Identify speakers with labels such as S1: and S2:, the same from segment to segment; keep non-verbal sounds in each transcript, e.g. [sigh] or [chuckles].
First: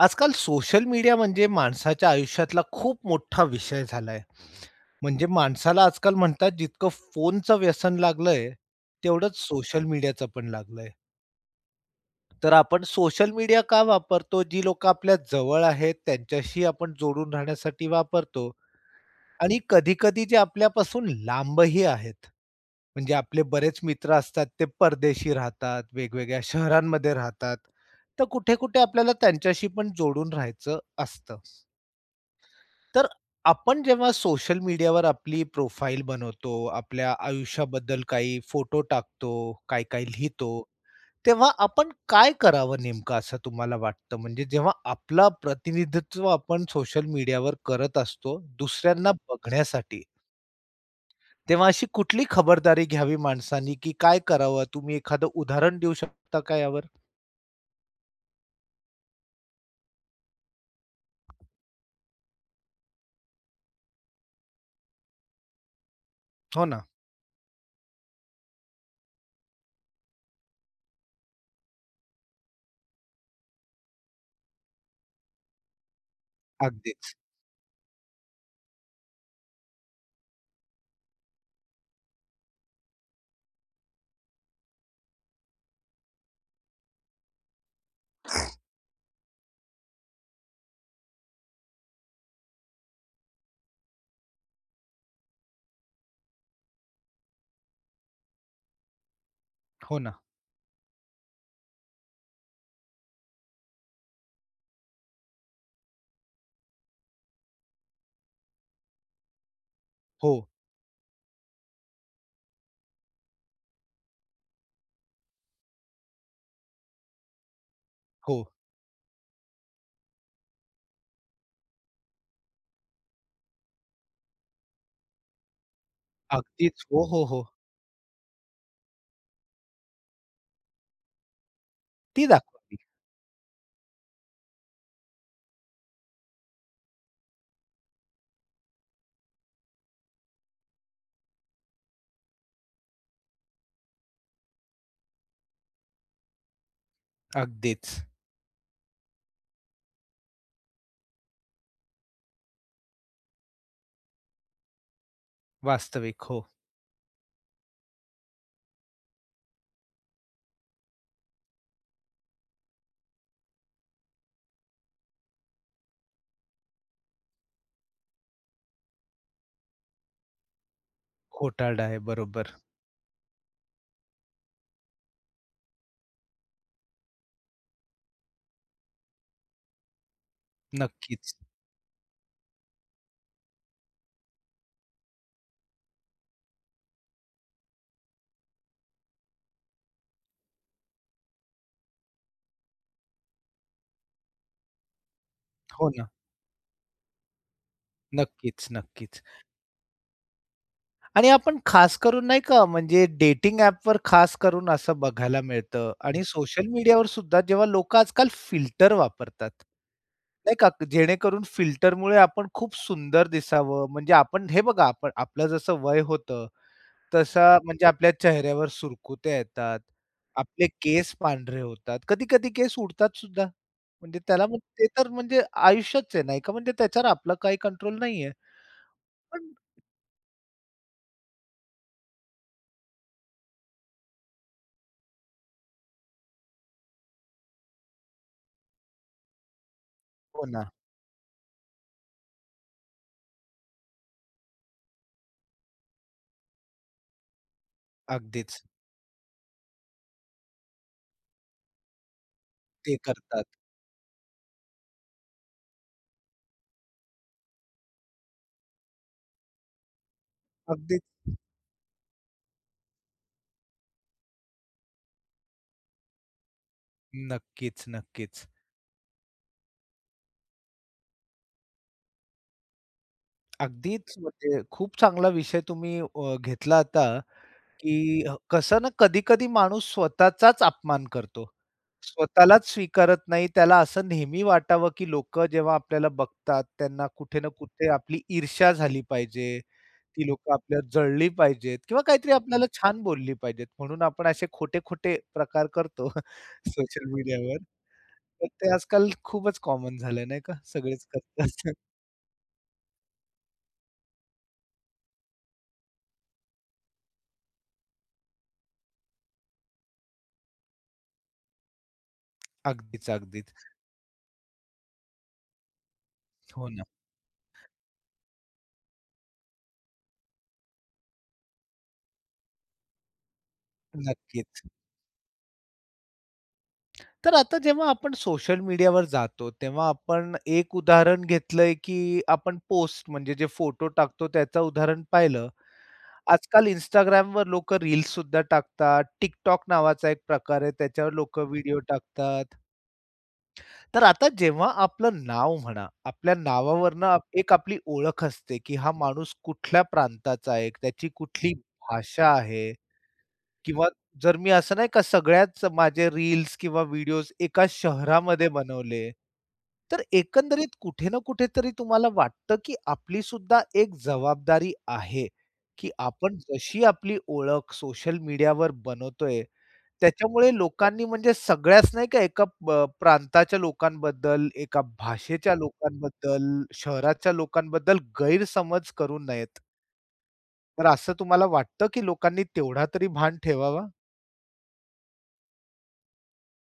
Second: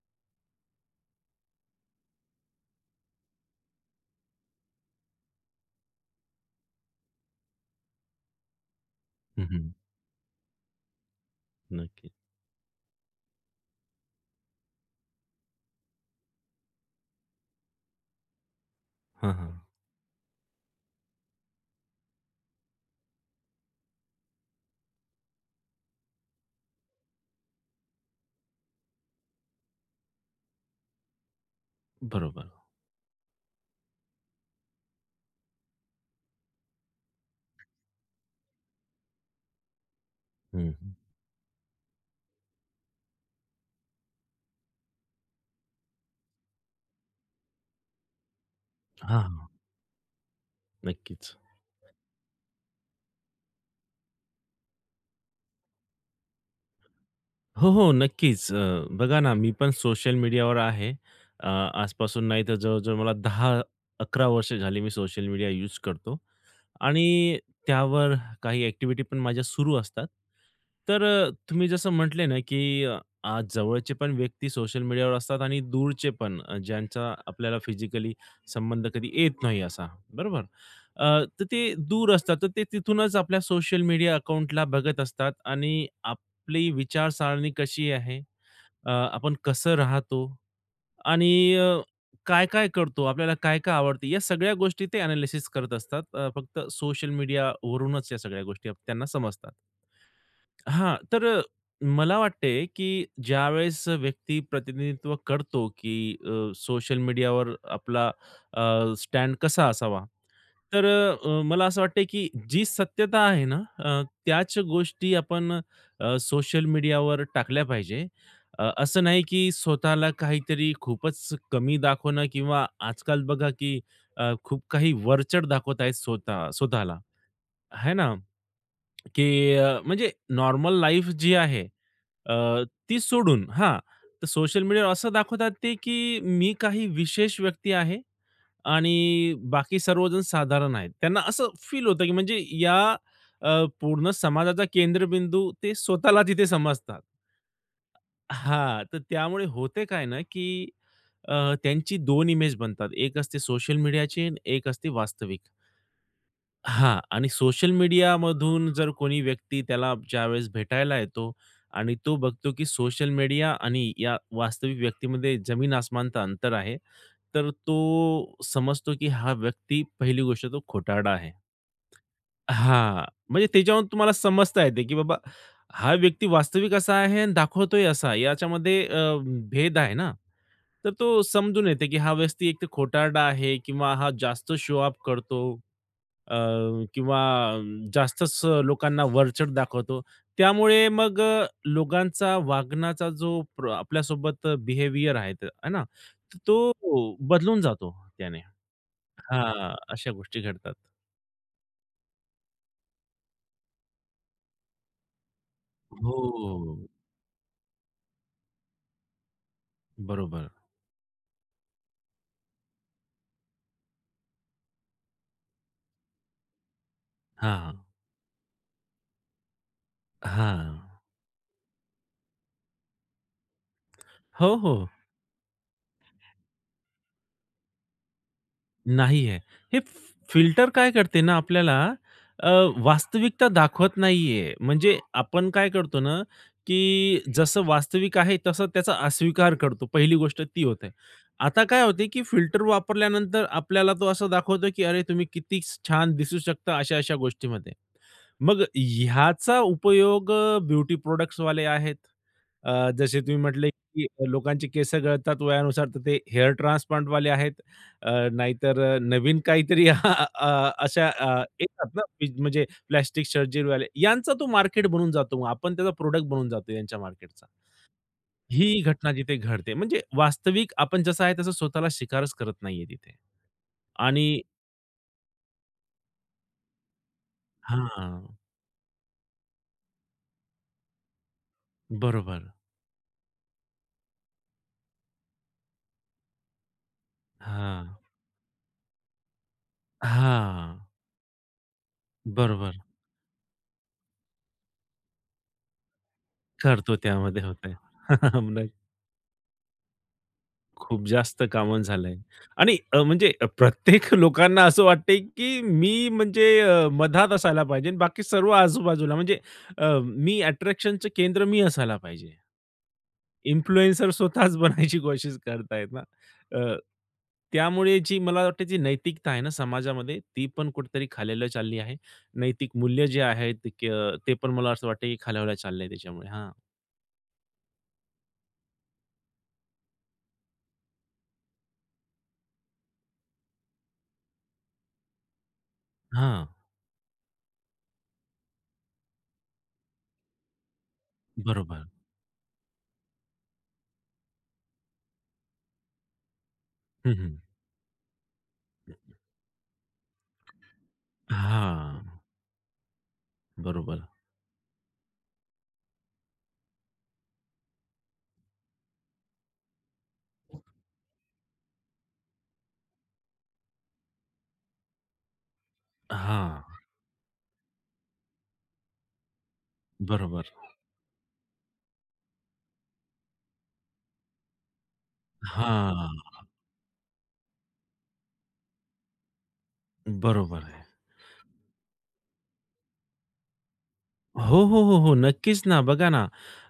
S1: आजकाल social media म्हणजे माणसाच्या आयुष्यातला खूप मोठ्ठा विषय झालाय. म्हणजे माणसाला आजकाल म्हणतात जितकं फोनच व्यसन लागलंय, तेवढंच
S2: हं, हं.
S1: सोशल मीडियाच पण लागलंय.
S2: नक्कीच.
S1: तर आपण सोशल मीडिया का वापरतो? जी लोकं आपल्या जवळ आहेत त्यांच्याशी आपण जोडून राहण्यासाठी वापरतो.
S2: हां,
S1: आणि
S2: हां.
S1: कधी-कधी जे आपल्यापासून लांबही आहेत. म्हणजे आपले बरेच मित्र असतात ते परदेशी राहतात वेगवेगळ्या शहरांमध्ये राहतात. तर कुठे-कुठे आपल्याला त्यांच्याशी पण जोडून राहायचं असतं.
S2: बरोबर.
S1: तर आपण जेव्हा सोशल मीडियावर आपली प्रोफाइल बनवतो, आपल्या आयुष्याबद्दल काही फोटो टाकतो, काही-काही लिहितो,
S2: हं, हं.
S1: तेव्हा आपण काय करावं नेमकं? असं तुम्हाला वाटतं, म्हणजे जेव्हा आपला प्रतिनिधित्व आपण सोशल मीडियावर करत असतो दुसऱ्यांना
S2: हां.
S1: बघण्यासाठी
S2: नक्कीच.
S1: तेव्हा अशी कुठली खबरदारी घ्यावी माणसानी? की काय करावं? तुम्ही एखादं उदाहरण देऊ शकता का यावर?
S2: हो, हो. नक्कीच, अ, बघा ना, मी पण सोशल मीडियावर आहे. अ, आजपासून नाही तर जवळ-जवळ मला 10-11 वर्ष झाली मी सोशल मीडिया यूज करतो.
S1: हो ना.
S2: आणि त्यावर काही एक्टिव्हिटी पण माझ्या सुरू असतात. तर अ, तुम्ही जसं म्हटले ना, की आज जवळचे पण व्यक्ती सोशल मीडियावर असतात आणि दूरचे पण
S1: अगदीच.
S2: ज्यांचा आपल्याला फिजिकली संबंध कधी येत नाही असा बरोबर. अ, तर ते दूर असतात तर ते तिथूनच आपल्या सोशल मीडिया अकाउंटला बघत असतात आणि आपली विचारसरणी कशी आहे? अ, आपण कसं राहतो? आणि अ, काय-काय करतो? आपल्याला काय-काय आवडते? या सगळ्या गोष्टी ते एनालिसिस करत असतात. फक्त सोशल मीडिया वरूनच या सगळ्या गोष्टी त्यांना समजतात.
S1: हो ना.
S2: हां, तर अ, मला वाटते, की ज्यावेळेस व्यक्ती प्रतिनिधित्व करतो, की अ, सोशल मीडियावर आपला अ, स्टॅड कसा असावा.
S1: हो.
S2: तर अ, मला असं वाटते, की जी सत्यता आहे ना अ, त्याच गोष्टी आपण अ, सोशल मीडियावर टाकल्या पाहिजे.
S1: हो.
S2: अ, असं नाही, की स्वतःला काहीतरी खूपच कमी दाखवणं किंवा आजकाल बघा, की अ, खूप काही वरचढ दाखवत आहेत स्वतः
S1: अगदीच.
S2: स्वतःला
S1: हो, हो, हो.
S2: है ना, की अ, म्हणजे नॉर्मल लाईफ जी आहे.
S1: ती
S2: अ,
S1: दाखवावी.
S2: ती सोडून हा तर सोशल मीडियावर असं दाखवतात ते, की मी काही विशेष व्यक्ती आहे आणि बाकी सर्वजण साधारण आहे. त्यांना असं फील होतं, की म्हणजे या अ, पूर्ण समाजाचा केंद्रबिंदू ते स्वतःला तिथे समजतात.
S1: अगदीच.
S2: हां तर त्यामुळे होते काय ना, की अ, त्यांची 2 इमेज बनतात. एक असते सोशल मीडियाची आणि एक असते वास्तविक.
S1: वास्तविक. हो.
S2: हां आणि सोशल मीडियामधून जर कोणी व्यक्ती त्याला ज्यावेळेस भेटायला येतो आणि तो बघतो, की सोशल मीडिया आणि या वास्तविक व्यक्तीमध्ये जमीन आसमानचं अंतर आहे. तर तो समजतो, की हा व्यक्ती पहिली गोष्ट तो खोटारडा आहे.
S1: खोटारडा आहे. बरोबर.
S2: हां, म्हणजे त्याच्यावर तुम्हाला समजता येते, की बाबा हा व्यक्ती वास्तविक असा आहे आणि दाखवतोय असा आहे याच्यामध्ये अ, भेद आहे ना. तर तो
S1: नक्कीच.
S2: समजून येते, की हा व्यक्ती एक खोटारडा आहे किंवा हा जास्त शो-ऑफ करतो अ, किंवा जास्तच लोकांना वरचढ दाखवतो. त्यामुळे मग अ, लोकांचा वागण्याचा जो आपल्यासोबत बिहेवियर आहे ना,
S1: हो ना.
S2: तर तो बदलून जातो त्याने.
S1: नक्कीच, नक्कीच.
S2: हां अशा गोष्टी घडतात.
S1: आणि आपण खास करून, नाही का? म्हणजे डेटिंग ॲपवर खास करून असं बघायला मिळतं आणि सोशल
S2: हो.
S1: मीडियावर सुद्धा जेव्हा लोकं आजकाल फिल्टर वापरतात.
S2: बरोबर.
S1: नाही का? जेणेकरून फिल्टरमुळे आपण खूप सुंदर दिसावं, म्हणजे आपण हे बघा आपण आपलं जसं वय होतं तस
S2: हां.
S1: म्हणजे आपल्या चेहऱ्यावर सुरकुत्या येतात, आपले
S2: हां.
S1: केस पांढरे होतात, कधी-कधी केस उडतात सुद्धा म्हणजे त्याला
S2: हो,
S1: मग
S2: हो.
S1: ते तर म्हणजे आयुष्याचं आहे नाही का? म्हणजे त्याच्यावर आपलं काही कंट्रोल नाहीये.
S2: नाही आहे.
S1: पण
S2: हे फि-फिल्टर काय करते ना आपल्याला अ, वास्तविकता दाखवत नाहीये. म्हणजे आपण काय करतो ना, की जसं वास्तविक आहे तसा त्याचा अस्वीकार करतो. पहिली गोष्ट
S1: हो,
S2: ती
S1: ना.
S2: होते. आता काय होते, की फिल्टर वापरल्यानंतर आपल्याला तो असं दाखवतो, की अरे तुम्ही किती छान दिसू शकता अशा-अशा गोष्टींमध्ये. मग
S1: अगदीच.
S2: ह्याचा उपयोग ब्युटी प्रॉडक्ट्सवाले आहेत, अ,
S1: ते
S2: जसे तुम्ही
S1: करतात.
S2: म्हटले, की लोकांचे केस गळतात वयानुसार तर ते हेअर ट्रान्सप्लांटवाले आहेत. अ, नाहीतर नवीन काहीतरी [chuckles] अ, अशा
S1: अगदीच.
S2: येतात ना म्हणजे प्लास्टिक सर्जरीवाले यांचा तो मार्केट बनून जातो, मग आपण त्याचा प्रॉडक्ट बनून जातो त्यांच्या मार्केटचा.
S1: नक्कीच-नक्कीच.
S2: ही घटना तिथे घडते, म्हणजे वास्तविक आपण जसं आहे तसं स्वतःला स्वीकारच करत नाहीये तिथे
S1: अगदीच,
S2: आणि
S1: म्हणजे खूप चांगला विषय तुम्ही अ, घेतला आता, की
S2: हां.
S1: कसं ना कधी-कधी माणूस स्वतःचाच अपमान करतो.
S2: बरोबर.
S1: स्वतःलाच स्वीकारत नाही त्याला असं नेहमी वाटावं, की लोकं जेव्हा आपल्याला बघतात त्यांना कुठे ना कुठे
S2: हां.
S1: आपली ईर्षा झाली पाहिजे. ती लोकं
S2: हां.
S1: आपल्याला जळली पाहिजेत, किंवा काहीतरी आपल्याला
S2: बरोबर.
S1: छान बोलली पाहिजेत म्हणून आपण असे खोटे-खोटे प्रकार करतो [chuckles]
S2: करतो
S1: सोशल
S2: त्यामध्ये
S1: मीडियावर.
S2: होते.
S1: तर
S2: [laughs] [unintelligible]
S1: ते आजकाल खूपच कॉमन झालंय, नाही का?
S2: खूप
S1: सगळेच कर
S2: जास्त
S1: [chuckles]
S2: कामच झालंय आणि अ, म्हणजे प्रत्येक लोकांना असं वाटतंय, की मी म्हणजे अ, मधात असायला पाहिजे आणि बाकी सर्व आजूबाजूला म्हणजे अ, मी अट्रॅक्शनचं केंद्र मी असायला पाहिजे.
S1: अगदीच, अगदीच.
S2: इन्फ्लुएन्सर स्वतःच बनायची कोशिश करतात आहे ना.
S1: हो,
S2: अ,
S1: ना.
S2: त्यामुळे जी मला वाटत जी नैतिकता आहे ना समाजामध्ये ती पण कुठेतरी खालवल्या चालली आहे, नैतिक मूल्य जे आहेत अ, ते पण
S1: नक्कीच.
S2: मला असं वाटतं, की खालवल्या चाललंय त्याच्यामुळे हां.
S1: तर आता जेव्हा आपण सोशल मीडियावर जातो. तेव्हा आपण एक उदाहरण घेतलंय, की आपण पोस्ट म्हणजे जे फोटो टाकतो त्याचं उदाहरण पाहिलं.
S2: हां.
S1: आजकाल Instagramवर लोकं रील्ससुद्धा टाकतात. Tik-Tok नावाचा एक प्रकार आहे. त्याच्यावर लोकं व्हिडिओ
S2: बरोबर.
S1: टाकतात. तर आता जेव्हा आपलं नाव म्हणा. आपल्या नावावरून
S2: हं,
S1: आप
S2: हं.
S1: एक आपली ओळख असते की हा माणूस कुठल्या प्रांताचा आहे एक, त्याची कुठली
S2: हां.
S1: भाषा आहे किंवा
S2: बरोबर.
S1: जर मी असं नाही का सगळ्याच माझे रील्स किंवा व्हिडिओज एका शहरामध्ये बनवले. तर एकंदरीत कुठे ना कुठे तरी तुम्हाला वाटतं की आपलीसुद्धा एक जबाबदारी आहे, की आपण
S2: हां.
S1: जशी आपली ओळख सोशल मीडियावर बनवतोय. त्याच्यामुळे
S2: बरोबर.
S1: लोकांनी म्हणजे सगळ्याच नाही का एका ब प्रांताच्या लोकांबद्दल, एका भाषेच्या
S2: हां.
S1: लोकांबद्दल, शहराच्या लोकांबद्दल गैरसमज करू नयेत.
S2: बरोबर आहे.
S1: तर असं तुम्हाला वाटतं की लोकांनी तेवढा तरी भान ठेवावा?
S2: हो, हो, हो, हो. नक्कीच ना, बघा ना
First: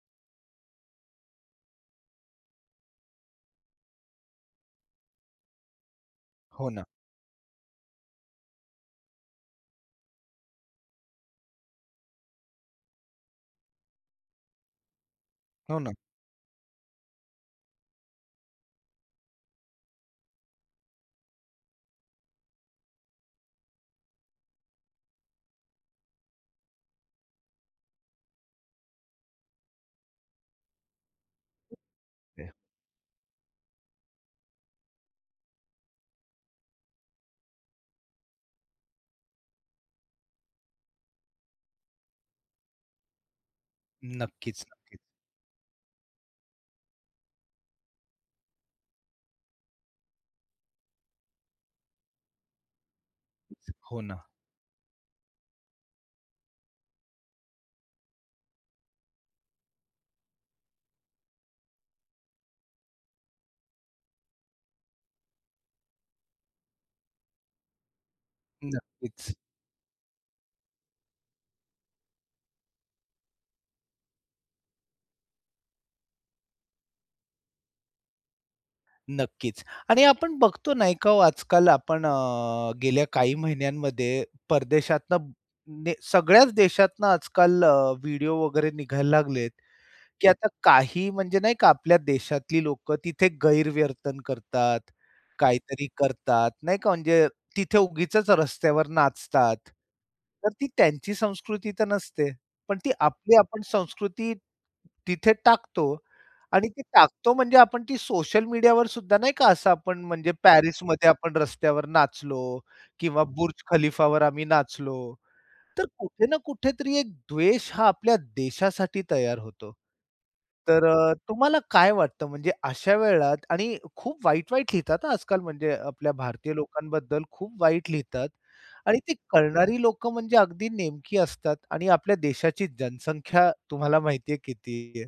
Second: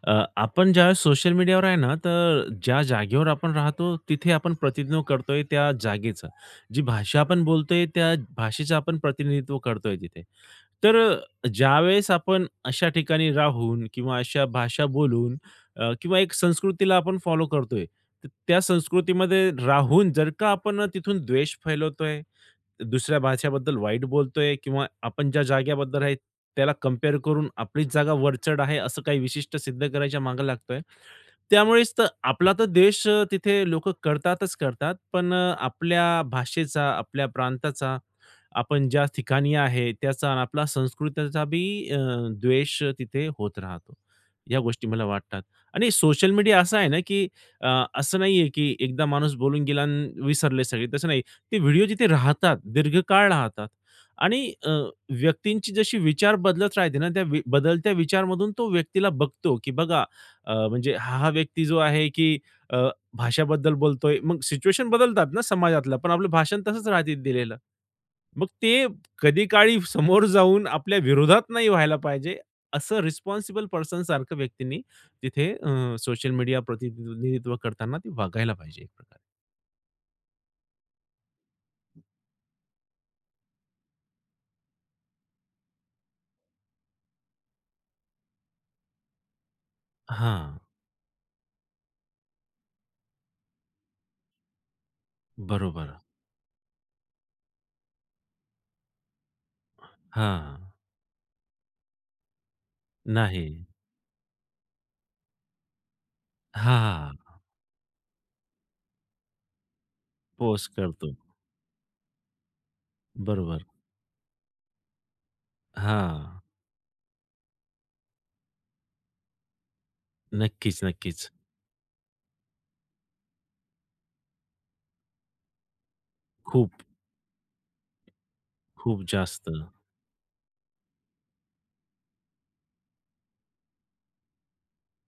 S2: अ, आपण ज्यावेळेस सोशल मीडियावर आहे ना, तर ज्या जागेवर आपण राहतो तिथे आपण प्रतिनिधित्व करतोय त्या जागेचा.
S1: हो
S2: जी
S1: ना.
S2: भाषा आपण बोलतोय, त्या भाषेचं आपण प्रतिनिधित्व करतोय तिथे. तर अ, ज्यावेळेस आपण अशा ठिकाणी राहून किंवा अशा भाषा बोलून
S1: हो
S2: अ,
S1: ना.
S2: किंवा एक संस्कृतीला आपण फॉलो करतोय. तर त्या संस्कृतीमध्ये राहून जर का आपण तिथून द्वेष फैलवतोय, दुसऱ्या भाषेबद्दल वाईट बोलतोय किंवा आपण ज्या जागेबद्दल आहे त्याला कंपेअर करून आपलीच जागा वरचढ आहे, असं काही विशिष्ट सिद्ध करायच्या मागे लागतोय. त्यामुळेच तर आपला
S1: [unintelligible]
S2: तर देश अ, तिथे लोकं करतातच करतात. पण अ, आपल्या भाषेचा आपल्या प्रांताचा, आपण ज्या ठिकाणी आहे, त्याचा अन आपल्याला संस्कृतीचा बी अ, द्वेष तिथे होत राहतो. या गोष्टी
S1: नक्कीच-नक्कीच.
S2: मला वाटतात, आणि सोशल मीडिया असा आहे ना की अ, असं नाहीये की एकदा माणूस बोलून गेला अन् विसरले सगळे, तसं नाही. ते व्हिडिओ जिथे राहतात दीर्घकाळ राहतात
S1: हो ना.
S2: आणि अ, व्यक्तींची जशी विचार बदलत राहते ना. त्या वी बदलत्या विचारमधून तो व्यक्तीला बघतो की बघा अ, म्हणजे हा-हा व्यक्ती जो आहे की अ, भाषाबद्दल बोलतोय. मग सिच्युएशन बदलतात ना समाजातल्या पण आपलं भाषण तसंच राहतं दिलेलं. मग ते
S1: नक्कीच.
S2: कधी काळी समोर जाऊन आपल्या विरोधात नाही व्हायला पाहिजे असं रिस्पॉन्सिबल पर्सन सारख्या व्यक्तींनी तिथे अ, सोशल मीडिया प्रतिनिधित्व करताना ते वागायला पाहिजे, खरं तर.
S1: नक्कीच आणि आपण बघतो नाही का हो आजकाल आपण अ, गेल्या काही महिन्यांमध्ये परदेशातनं ने सगळ्याच देशातनं आजकाल अ, व्हिडिओ वगैरे निघायला लागलेत, की आता
S2: हां.
S1: काही म्हणजे नाही का आपल्या देशातली लोकं तिथे गैरवर्तन करतात, काहीतरी
S2: बरोबर.
S1: करतात. नाही का? म्हणजे तिथे उगीचच रस्त्यावर नाचतात. तर ती
S2: हां.
S1: त्यांची संस्कृती तर नसते. पण ती आपली आपण
S2: नाही.
S1: संस्कृती तिथे टाकतो आणि
S2: हां,
S1: ते टाकतो
S2: हां.
S1: म्हणजे आपण ती सोशल मीडियावर सुद्धा नाही का असं आपण म्हणजे
S2: पोस्ट
S1: पॅरिसमध्ये
S2: करतो.
S1: आपण रस्त्यावर नाचलो किंवा बुर्ज
S2: बरोबर.
S1: खलीफावर आम्ही नाचलो. तर कुठे ना
S2: हां.
S1: कुठेतरी एक द्वेष हा आपल्या देशासाठी तयार होतो. तर अ,
S2: नक्कीच-नक्कीच.
S1: तुम्हाला काय वाटतं? म्हणजे अशा वेळात आणि खूप वाईट-वाईट लिहितात, हा आजकाल म्हणजे अ, आपल्या भारतीय
S2: खूप.
S1: लोकांबद्दल खूप वाईट लिहितात आणि
S2: खूप
S1: ती
S2: जास्त.
S1: कळणारी लोकं म्हणजे अगदी नेमकी असतात आणि आपल्या देशाची जनसंख्या तुम्हाला माहिती आहे किती आहे?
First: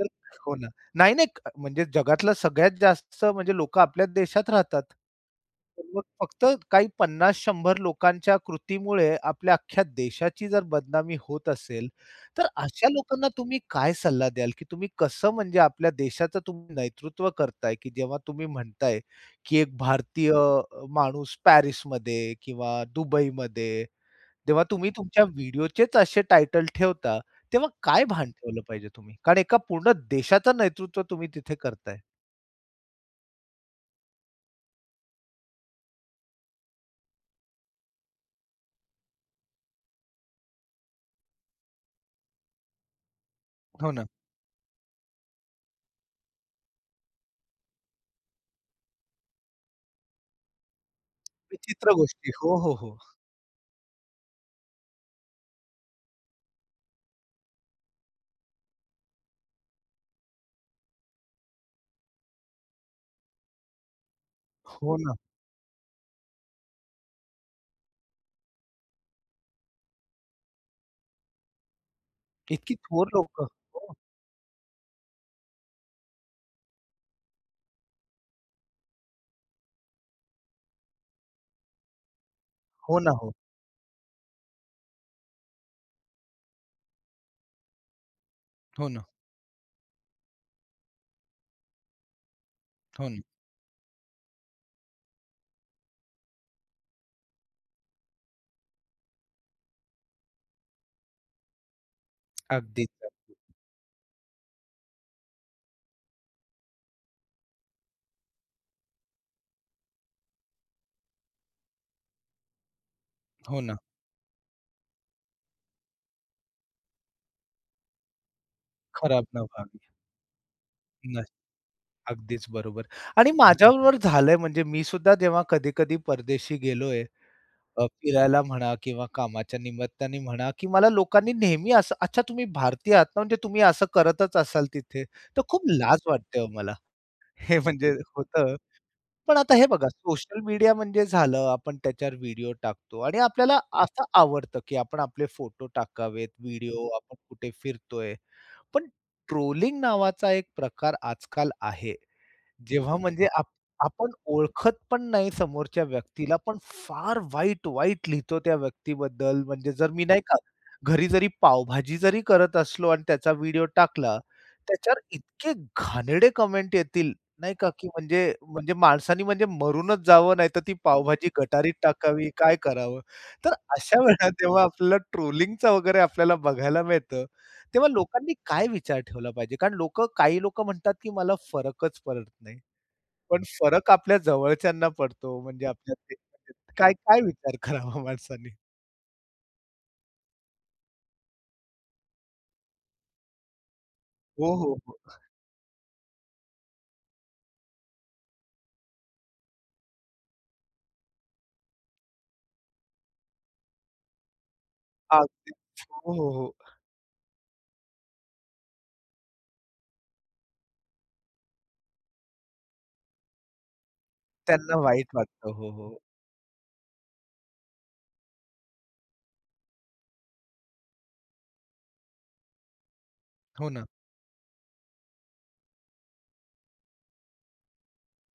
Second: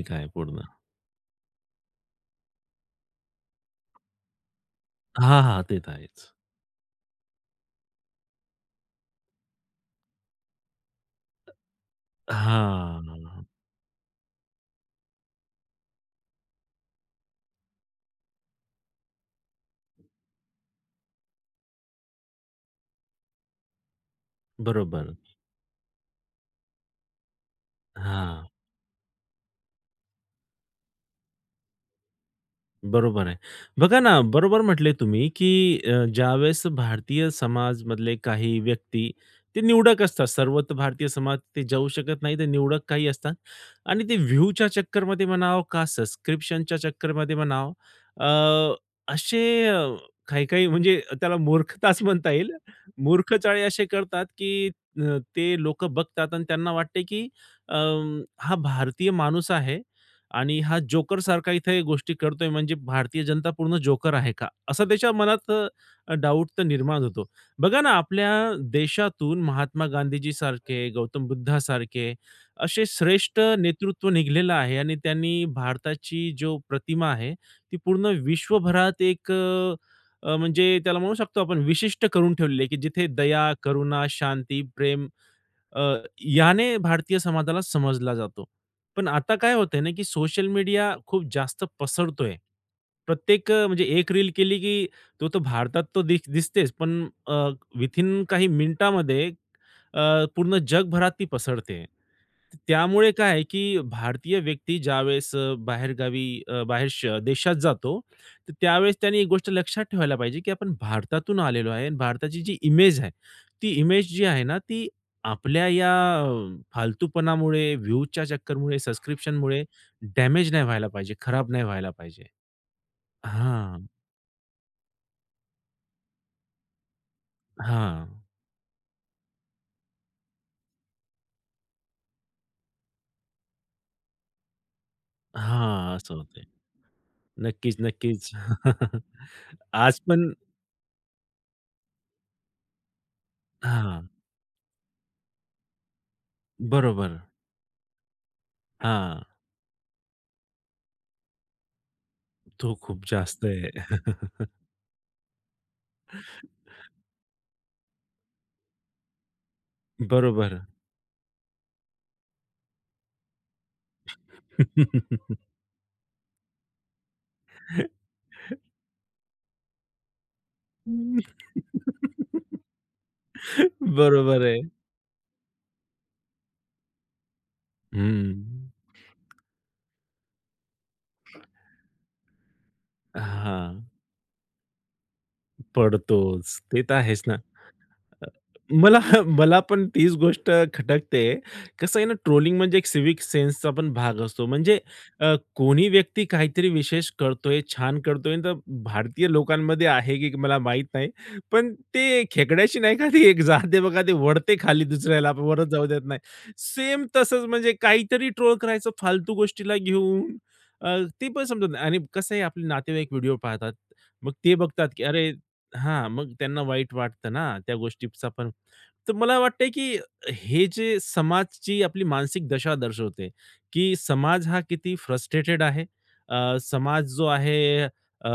S1: तर
S2: आहे
S1: हो
S2: पूर्ण.
S1: ना. नाही-नाही म्हणजे जगातला सगळ्यात जास्त म्हणजे लोकं आपल्याच देशात राहतात.
S2: हां, हां. ते
S1: पण
S2: तर
S1: मग
S2: आहेच.
S1: फक्त काही 50-100 लोकांच्या कृतीमुळे आपल्या अख्ख्या देशाची जर बदनामी होत असेल. तर अशा लोकांना
S2: हां.
S1: तुम्ही काय सल्ला द्याल? की तुम्ही कसं म्हणजे आपल्या देशाचं तुम्ही नेतृत्व करताय की जेव्हा तुम्ही म्हणताय, की एक भारतीय माणूस पॅरिसमध्ये, किंवा दुबईमध्ये, जेव्हा तुम्ही
S2: बरोबर.
S1: तुमच्या व्हिडिओचेच असे टायटल ठेवता. तेव्हा काय भान
S2: हां.
S1: ठेवलं पाहिजे तुम्ही? कारण एका पूर्ण देशाचं नेतृत्व तुम्ही तिथे करताय.
S2: बरोबर आहे. बघा ना बरोबर म्हटले तुम्ही की अ, ज्यावेळेस भारतीय समाजामधले काही व्यक्ती, ते निवडक असतात सर्वत्र भारतीय समाज ते जाऊ शकत नाही. ते निवडक काही असतात
S1: हो ना.
S2: आणि ते व्ह्यूच्या चक्करमध्ये म्हणाव का, सब्सक्रिप्शनच्या चक्करमध्ये म्हणावं, अ, असे अ, काही-काही म्हणजे त्याला
S1: विचित्र
S2: मूर्खताच
S1: गोष्टी.
S2: म्हणता येईल.
S1: हो, हो, हो.
S2: मूर्ख चाळे असे करतात की अ, ते लोकं बघतात आणि त्यांना वाटते की अ, हा भारतीय माणूस आहे आणि हा जोकरसारखा इथे गोष्टी करतोय म्हणजे भारतीय जनता पूर्ण जोकर आहे का? असा
S1: हो
S2: त्याच्या
S1: ना.
S2: मनात डाउट तर निर्माण होतो. बघा ना आपल्या देशातून महात्मा गांधीजीसारखे, गौतम बुद्धासारखे
S1: इतकी
S2: असे
S1: थोर
S2: श्रेष्ठ
S1: लोकं. हो.
S2: नेतृत्व निघालेलं आहे आणि त्यांनी भारताची जो प्रतिमा आहे. ती पूर्ण विश्वभरात एक अ, अ, म्हणजे त्याला म्हणू शकतो आपण विशिष्ट करून ठेवलेली आहे की
S1: हो
S2: जिथे
S1: ना. हो.
S2: दया, करुणा, शांती, प्रेम अ, याने भारतीय समाजाला समजला जातो.
S1: हो ना.
S2: पण आता काय होतंय ना, की सोशल मीडिया खूप जास्त पसरतोय.
S1: हो ना.
S2: प्रत्येक अ, म्हणजे एक रील केली की तो तर भारतात तो दिस दिसतेच पण अ, विथिन काही मिनिटामध्ये अ, पूर्ण जगभरात ती पसरते. तर
S1: अगदी
S2: त्यामुळे
S1: खरं.
S2: काय आहे की भारतीय व्यक्ती ज्यावेळेस अ, बाहेरगावी अ, बाहेर श देशात जातो, तर त्यावेळेस त्याने एक गोष्ट लक्षात ठेवायला पाहिजे की आपण भारतातून आलेलो आहे आणि भारताची जी इमेज आहे
S1: हो
S2: ती
S1: ना.
S2: इमेज जी आहे ना ती आपल्या या फालतूपणामुळे, व्ह्यूच्या चक्करमुळे,
S1: खराब न
S2: सब्सक्रिप्शनमुळे
S1: व्हावी.
S2: डैमेज नाही व्हायला पाहिजे,
S1: नाही.
S2: खराब नाही व्हायला पाहिजे.
S1: अगदीच बरोबर आणि
S2: हां.
S1: माझ्याबरोबर झालंय म्हणजे मी सुद्धा जेव्हा कधी-कधी परदेशी गेलोय. अ,
S2: हां.
S1: फिरायला म्हणा किंवा कामाच्या निमित्ताने म्हणा, की मला लोकांनी नेहमी असं, "अच्छा तुम्ही भारतीय आहात ना म्हणजे तुम्ही असं करतच असाल तिथे." तर खूप
S2: हां.
S1: लाज
S2: असं
S1: वाटते
S2: होतंय.
S1: हो मला, हे
S2: नक्कीच,
S1: म्हणजे
S2: नक्कीच.
S1: होतं. पण आता
S2: [chuckles]
S1: हे बघा
S2: आज पण.
S1: सोशल मीडिया म्हणजे झालं, आपण त्याच्यावर व्हिडिओ टाकतो आणि आपल्याला असं
S2: हां.
S1: आवडतं की आपण आपले फोटो टाकावेत, व्हिडिओ आपण
S2: बरोबर.
S1: कुठे फिरतोय. पण
S2: हां.
S1: ट्रोलिंग नावाचा एक प्रकार आजकाल आहे.
S2: तो
S1: जेव्हा
S2: खूप
S1: म्हणजे आप
S2: जास्त आहे.
S1: आपण
S2: [chuckles]
S1: ओळखत पण नाही समोरच्या व्यक्तीला पण फार वाईट, वाईट लिहितो त्या व्यक्तीबद्दल म्हणजे जर मी नाही का,
S2: बरोबर.
S1: घरी जरी पावभाजी जरी करत असलो आणि त्याचा व्हिडिओ टाकला. त्याच्यावर
S2: [chuckles]
S1: इतके घाणेरडे कमेंट येतील नाही का, की म्हणजे, म्हणजे माणसानी म्हणजे मरूनच जावं, नाहीतर ती पावभाजी गटारीत टाकावी काय करावं? तर
S2: [chuckles]
S1: अशा वेळेला
S2: बरोबर आहे.
S1: जेव्हा आपल्याला ट्रोलिंगचा वगैरे आपल्याला बघायला मिळतं. तेव्हा लोकांनी काय
S2: हं.
S1: विचार ठेवला पाहिजे? कारण लोकं, काही लोकं म्हणतात की मला फरकच पडत नाही. पण
S2: हां.
S1: फरक आपल्या जवळच्यांना पडतो म्हणजे आपल्यातले
S2: पडतोच. ते तर
S1: काय-काय
S2: आहेच ना.
S1: विचार करावा
S2: अ,
S1: माणसानी?
S2: मला, मला पण तीच गोष्ट खटकते. कसं आहे ना, ट्रोलिंग म्हणजे एक सिव्हिक सेन्सचा पण भाग असतो.
S1: हो, हो,
S2: म्हणजे
S1: हो.
S2: अ, कोणी व्यक्ती काहीतरी विशेष करतोय, छान करतोय, तर भारतीय लोकांमध्ये आहे की मला माहित नाही. पण ते खेकड्याशी नाही का ते एक जात आहे बघा ते ओढते खाली दुसऱ्याला
S1: अगदीच.
S2: वरच जाऊ देत
S1: हो,
S2: नाही.
S1: हो.
S2: सेम तसंच म्हणजे काहीतरी ट्रोल करायचं फालतू गोष्टीला घेऊन, अ, ते पण समजत नाही आणि कसं आहे आपले नातेवाईक व्हिडिओ पाहतात. मग ते
S1: त्यांना
S2: बघतात की
S1: वाईट
S2: अरे!
S1: वाटतं. हो, हो.
S2: हां, मग त्यांना वाईट वाटतं ना त्या गोष्टीचा पण. तर मला वाटतंय की हे जे समाजची आपली मानसिक दशा दर्शवते
S1: हो ना.
S2: की समाज हा किती फ्रस्ट्रेटेड आहे. अ, समाज जो आहे अ,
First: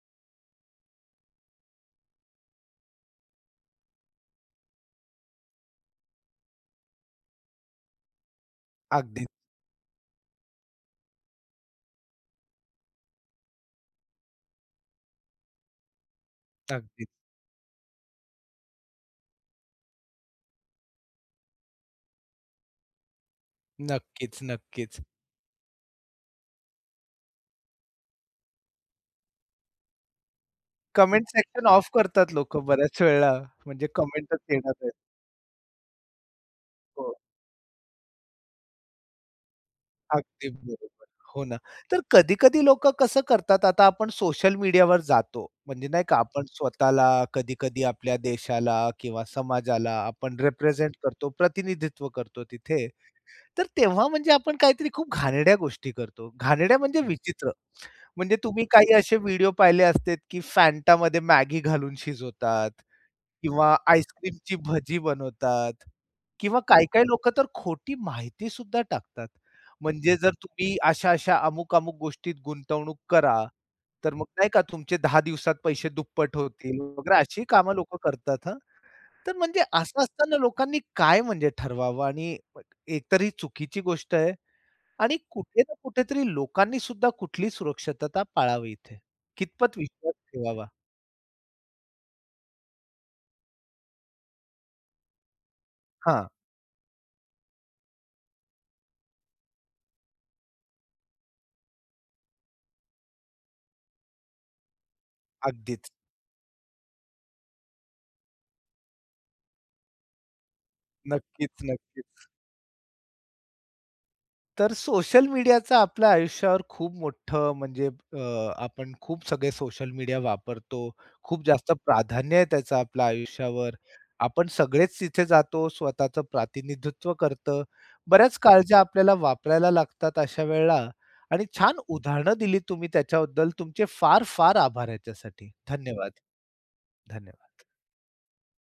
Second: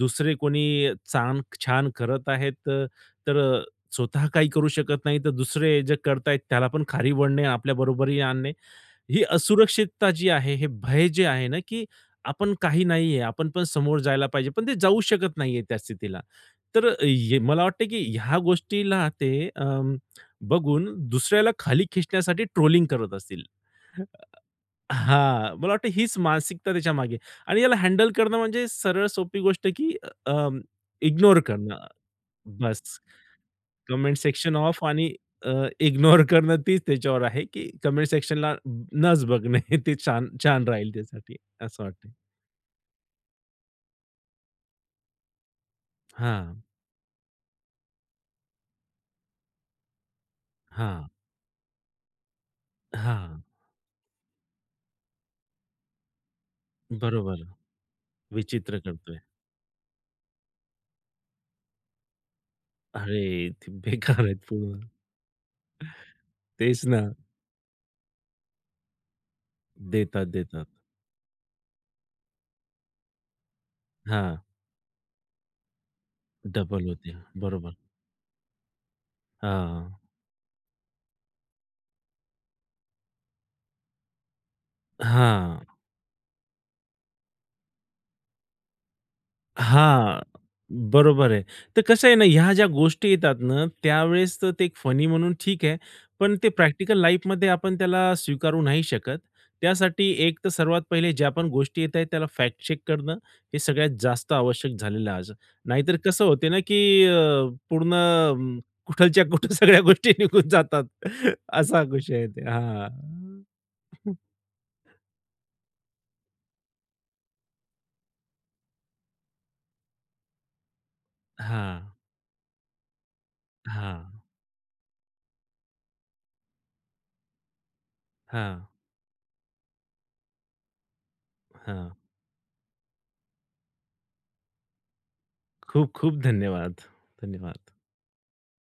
S2: दुसरे कोणी चांग छान करत आहेत तर, तर अ, स्वतः काही करू शकत नाही, तर दुसरे जे करताय त्याला पण खाली ओढणे, आपल्या बरोबरीला आणणे. ही
S1: अगदी.
S2: असुरक्षितता जी आहे, हे भय जे आहे ना, की आपण काही नाहीये, आपण पण समोर जायला पाहिजे. पण ते जाऊ शकत नाहीये त्या स्थितीला. तर
S1: अगदीच.
S2: हे मला वाटतं की ह्या गोष्टीला ते अ, बघून दुसऱ्याला खाली खेचण्यासाठी ट्रोलिंग करत असतील.
S1: नक्कीच,
S2: अ,
S1: नक्कीच.
S2: हां मला वाटत हीच मानसिकता त्याच्यामागे आणि याला हँडल करणं म्हणजे सरळ सोपी गोष्ट आहे की अं,
S1: कमेंट
S2: इग्नोर
S1: सेक्शन
S2: करणं
S1: ऑफ करतात लोकं
S2: बस.
S1: बऱ्याच वेळा, म्हणजे
S2: कमेंट
S1: कमेंटच
S2: सेक्शनला
S1: येणार
S2: ऑफ
S1: नाहीत.
S2: आणि अ, इग्नोर करणं तेच
S1: हो.
S2: त्याच्यावर आहे की कमेंट सेक्शनला नचं बघणे ते छान,
S1: अगदी
S2: छान राहील
S1: बरोबर.
S2: त्यासाठी
S1: हो ना.
S2: असं
S1: तर
S2: वाटतंय.
S1: कधी-कधी लोकं कसं करतात, आता आपण सोशल मीडियावर जातो. म्हणजे नाही का आपण
S2: हां.
S1: स्वतःला, कधी-कधी आपल्या देशाला किंवा समाजाला आपण रिप्रेझेंट
S2: हां.
S1: करतो, प्रतिनिधित्व करतो तिथे.
S2: हां.
S1: तर तेव्हा म्हणजे आपण काहीतरी खूप घाणेरड्या गोष्टी करतो, घाणेरड्या म्हणजे
S2: बरोबर.
S1: विचित्र. म्हणजे तुम्ही
S2: विचित्र
S1: काही असे
S2: करतोय.
S1: व्हिडिओ पाहिले असते की फँटामध्ये मॅगी घालून शिजवतात
S2: अरे! ते
S1: किंवा
S2: बेकार आहेत
S1: आईस्क्रीमची
S2: पूर्ण.
S1: भजी बनवतात. किंवा
S2: तेच ना.
S1: काही-काही लोकं तर खोटी माहिती सुद्धा टाकतात. म्हणजे
S2: देतात,
S1: जर
S2: देतात.
S1: तुम्ही अशा-अशा, अमुक-अमुक गोष्टीत गुंतवणूक करा, तर मग
S2: हां.
S1: नाही का तुमचे 10 दिवसात पैसे दुप्पट होतील
S2: डबल होते.
S1: वगैरे, अशी कामं
S2: बरोबर.
S1: लोकं करतात हं. तर म्हणजे असं
S2: हां.
S1: असताना लोकांनी काय म्हणजे ठरवावं? आणि एक तरी ही चुकीची गोष्ट आहे आणि कुठे
S2: हां.
S1: ना कुठेतरी लोकांनी सुद्धा कुठली सुरक्षितता पाळावी इथे, कितपत विश्वास
S2: हां,
S1: ठेवावा?
S2: बरोबर आहे. तर कसं आहे ना ह्या ज्या गोष्टी येतात ना, त्यावेळेस तर ते फनी म्हणून ठीक आहे.
S1: हां.
S2: पण ते प्रॅक्टिकल लाईफमध्ये आपण त्याला स्वीकारू नाही शकत. त्यासाठी एक तर सर्वात पहिले ज्या पण गोष्टी येत आहेत त्याला फॅक्ट चेक करणं, हे सगळ्यात जास्त आवश्यक झालेलं आहे आज. नाही
S1: अगदीच.
S2: तर कसं होत ना की अ, पूर्ण कुठलच्या कुठे सगळ्या गोष्टी निघून जातात
S1: नक्कीच,
S2: असा विषय आहे
S1: नक्कीच.
S2: ते हां.
S1: तर सोशल मीडियाच आपल्या आयुष्यावर खूप मोठं म्हणजे अ, आपण खूप सगळे सोशल मीडिया वापरतो. खूप जास्त
S2: हां.
S1: प्राधान्य आहे त्याचं आपल्या आयुष्यावर.
S2: हां.
S1: आपण सगळेच तिथे जातो, स्वतःच प्रतिनिधित्व करतं. बऱ्याच
S2: हां.
S1: काळज्या आपल्याला वापरायला लागतात अशा वेळेला आणि छान
S2: हां.
S1: उदाहरणं दिलीत तुम्ही त्याच्याबद्दल तुमचे फार फार आभार ह्याच्यासाठी.
S2: खूप
S1: धन्यवाद.
S2: खूप धन्यवाद.
S1: धन्यवाद.
S2: धन्यवाद.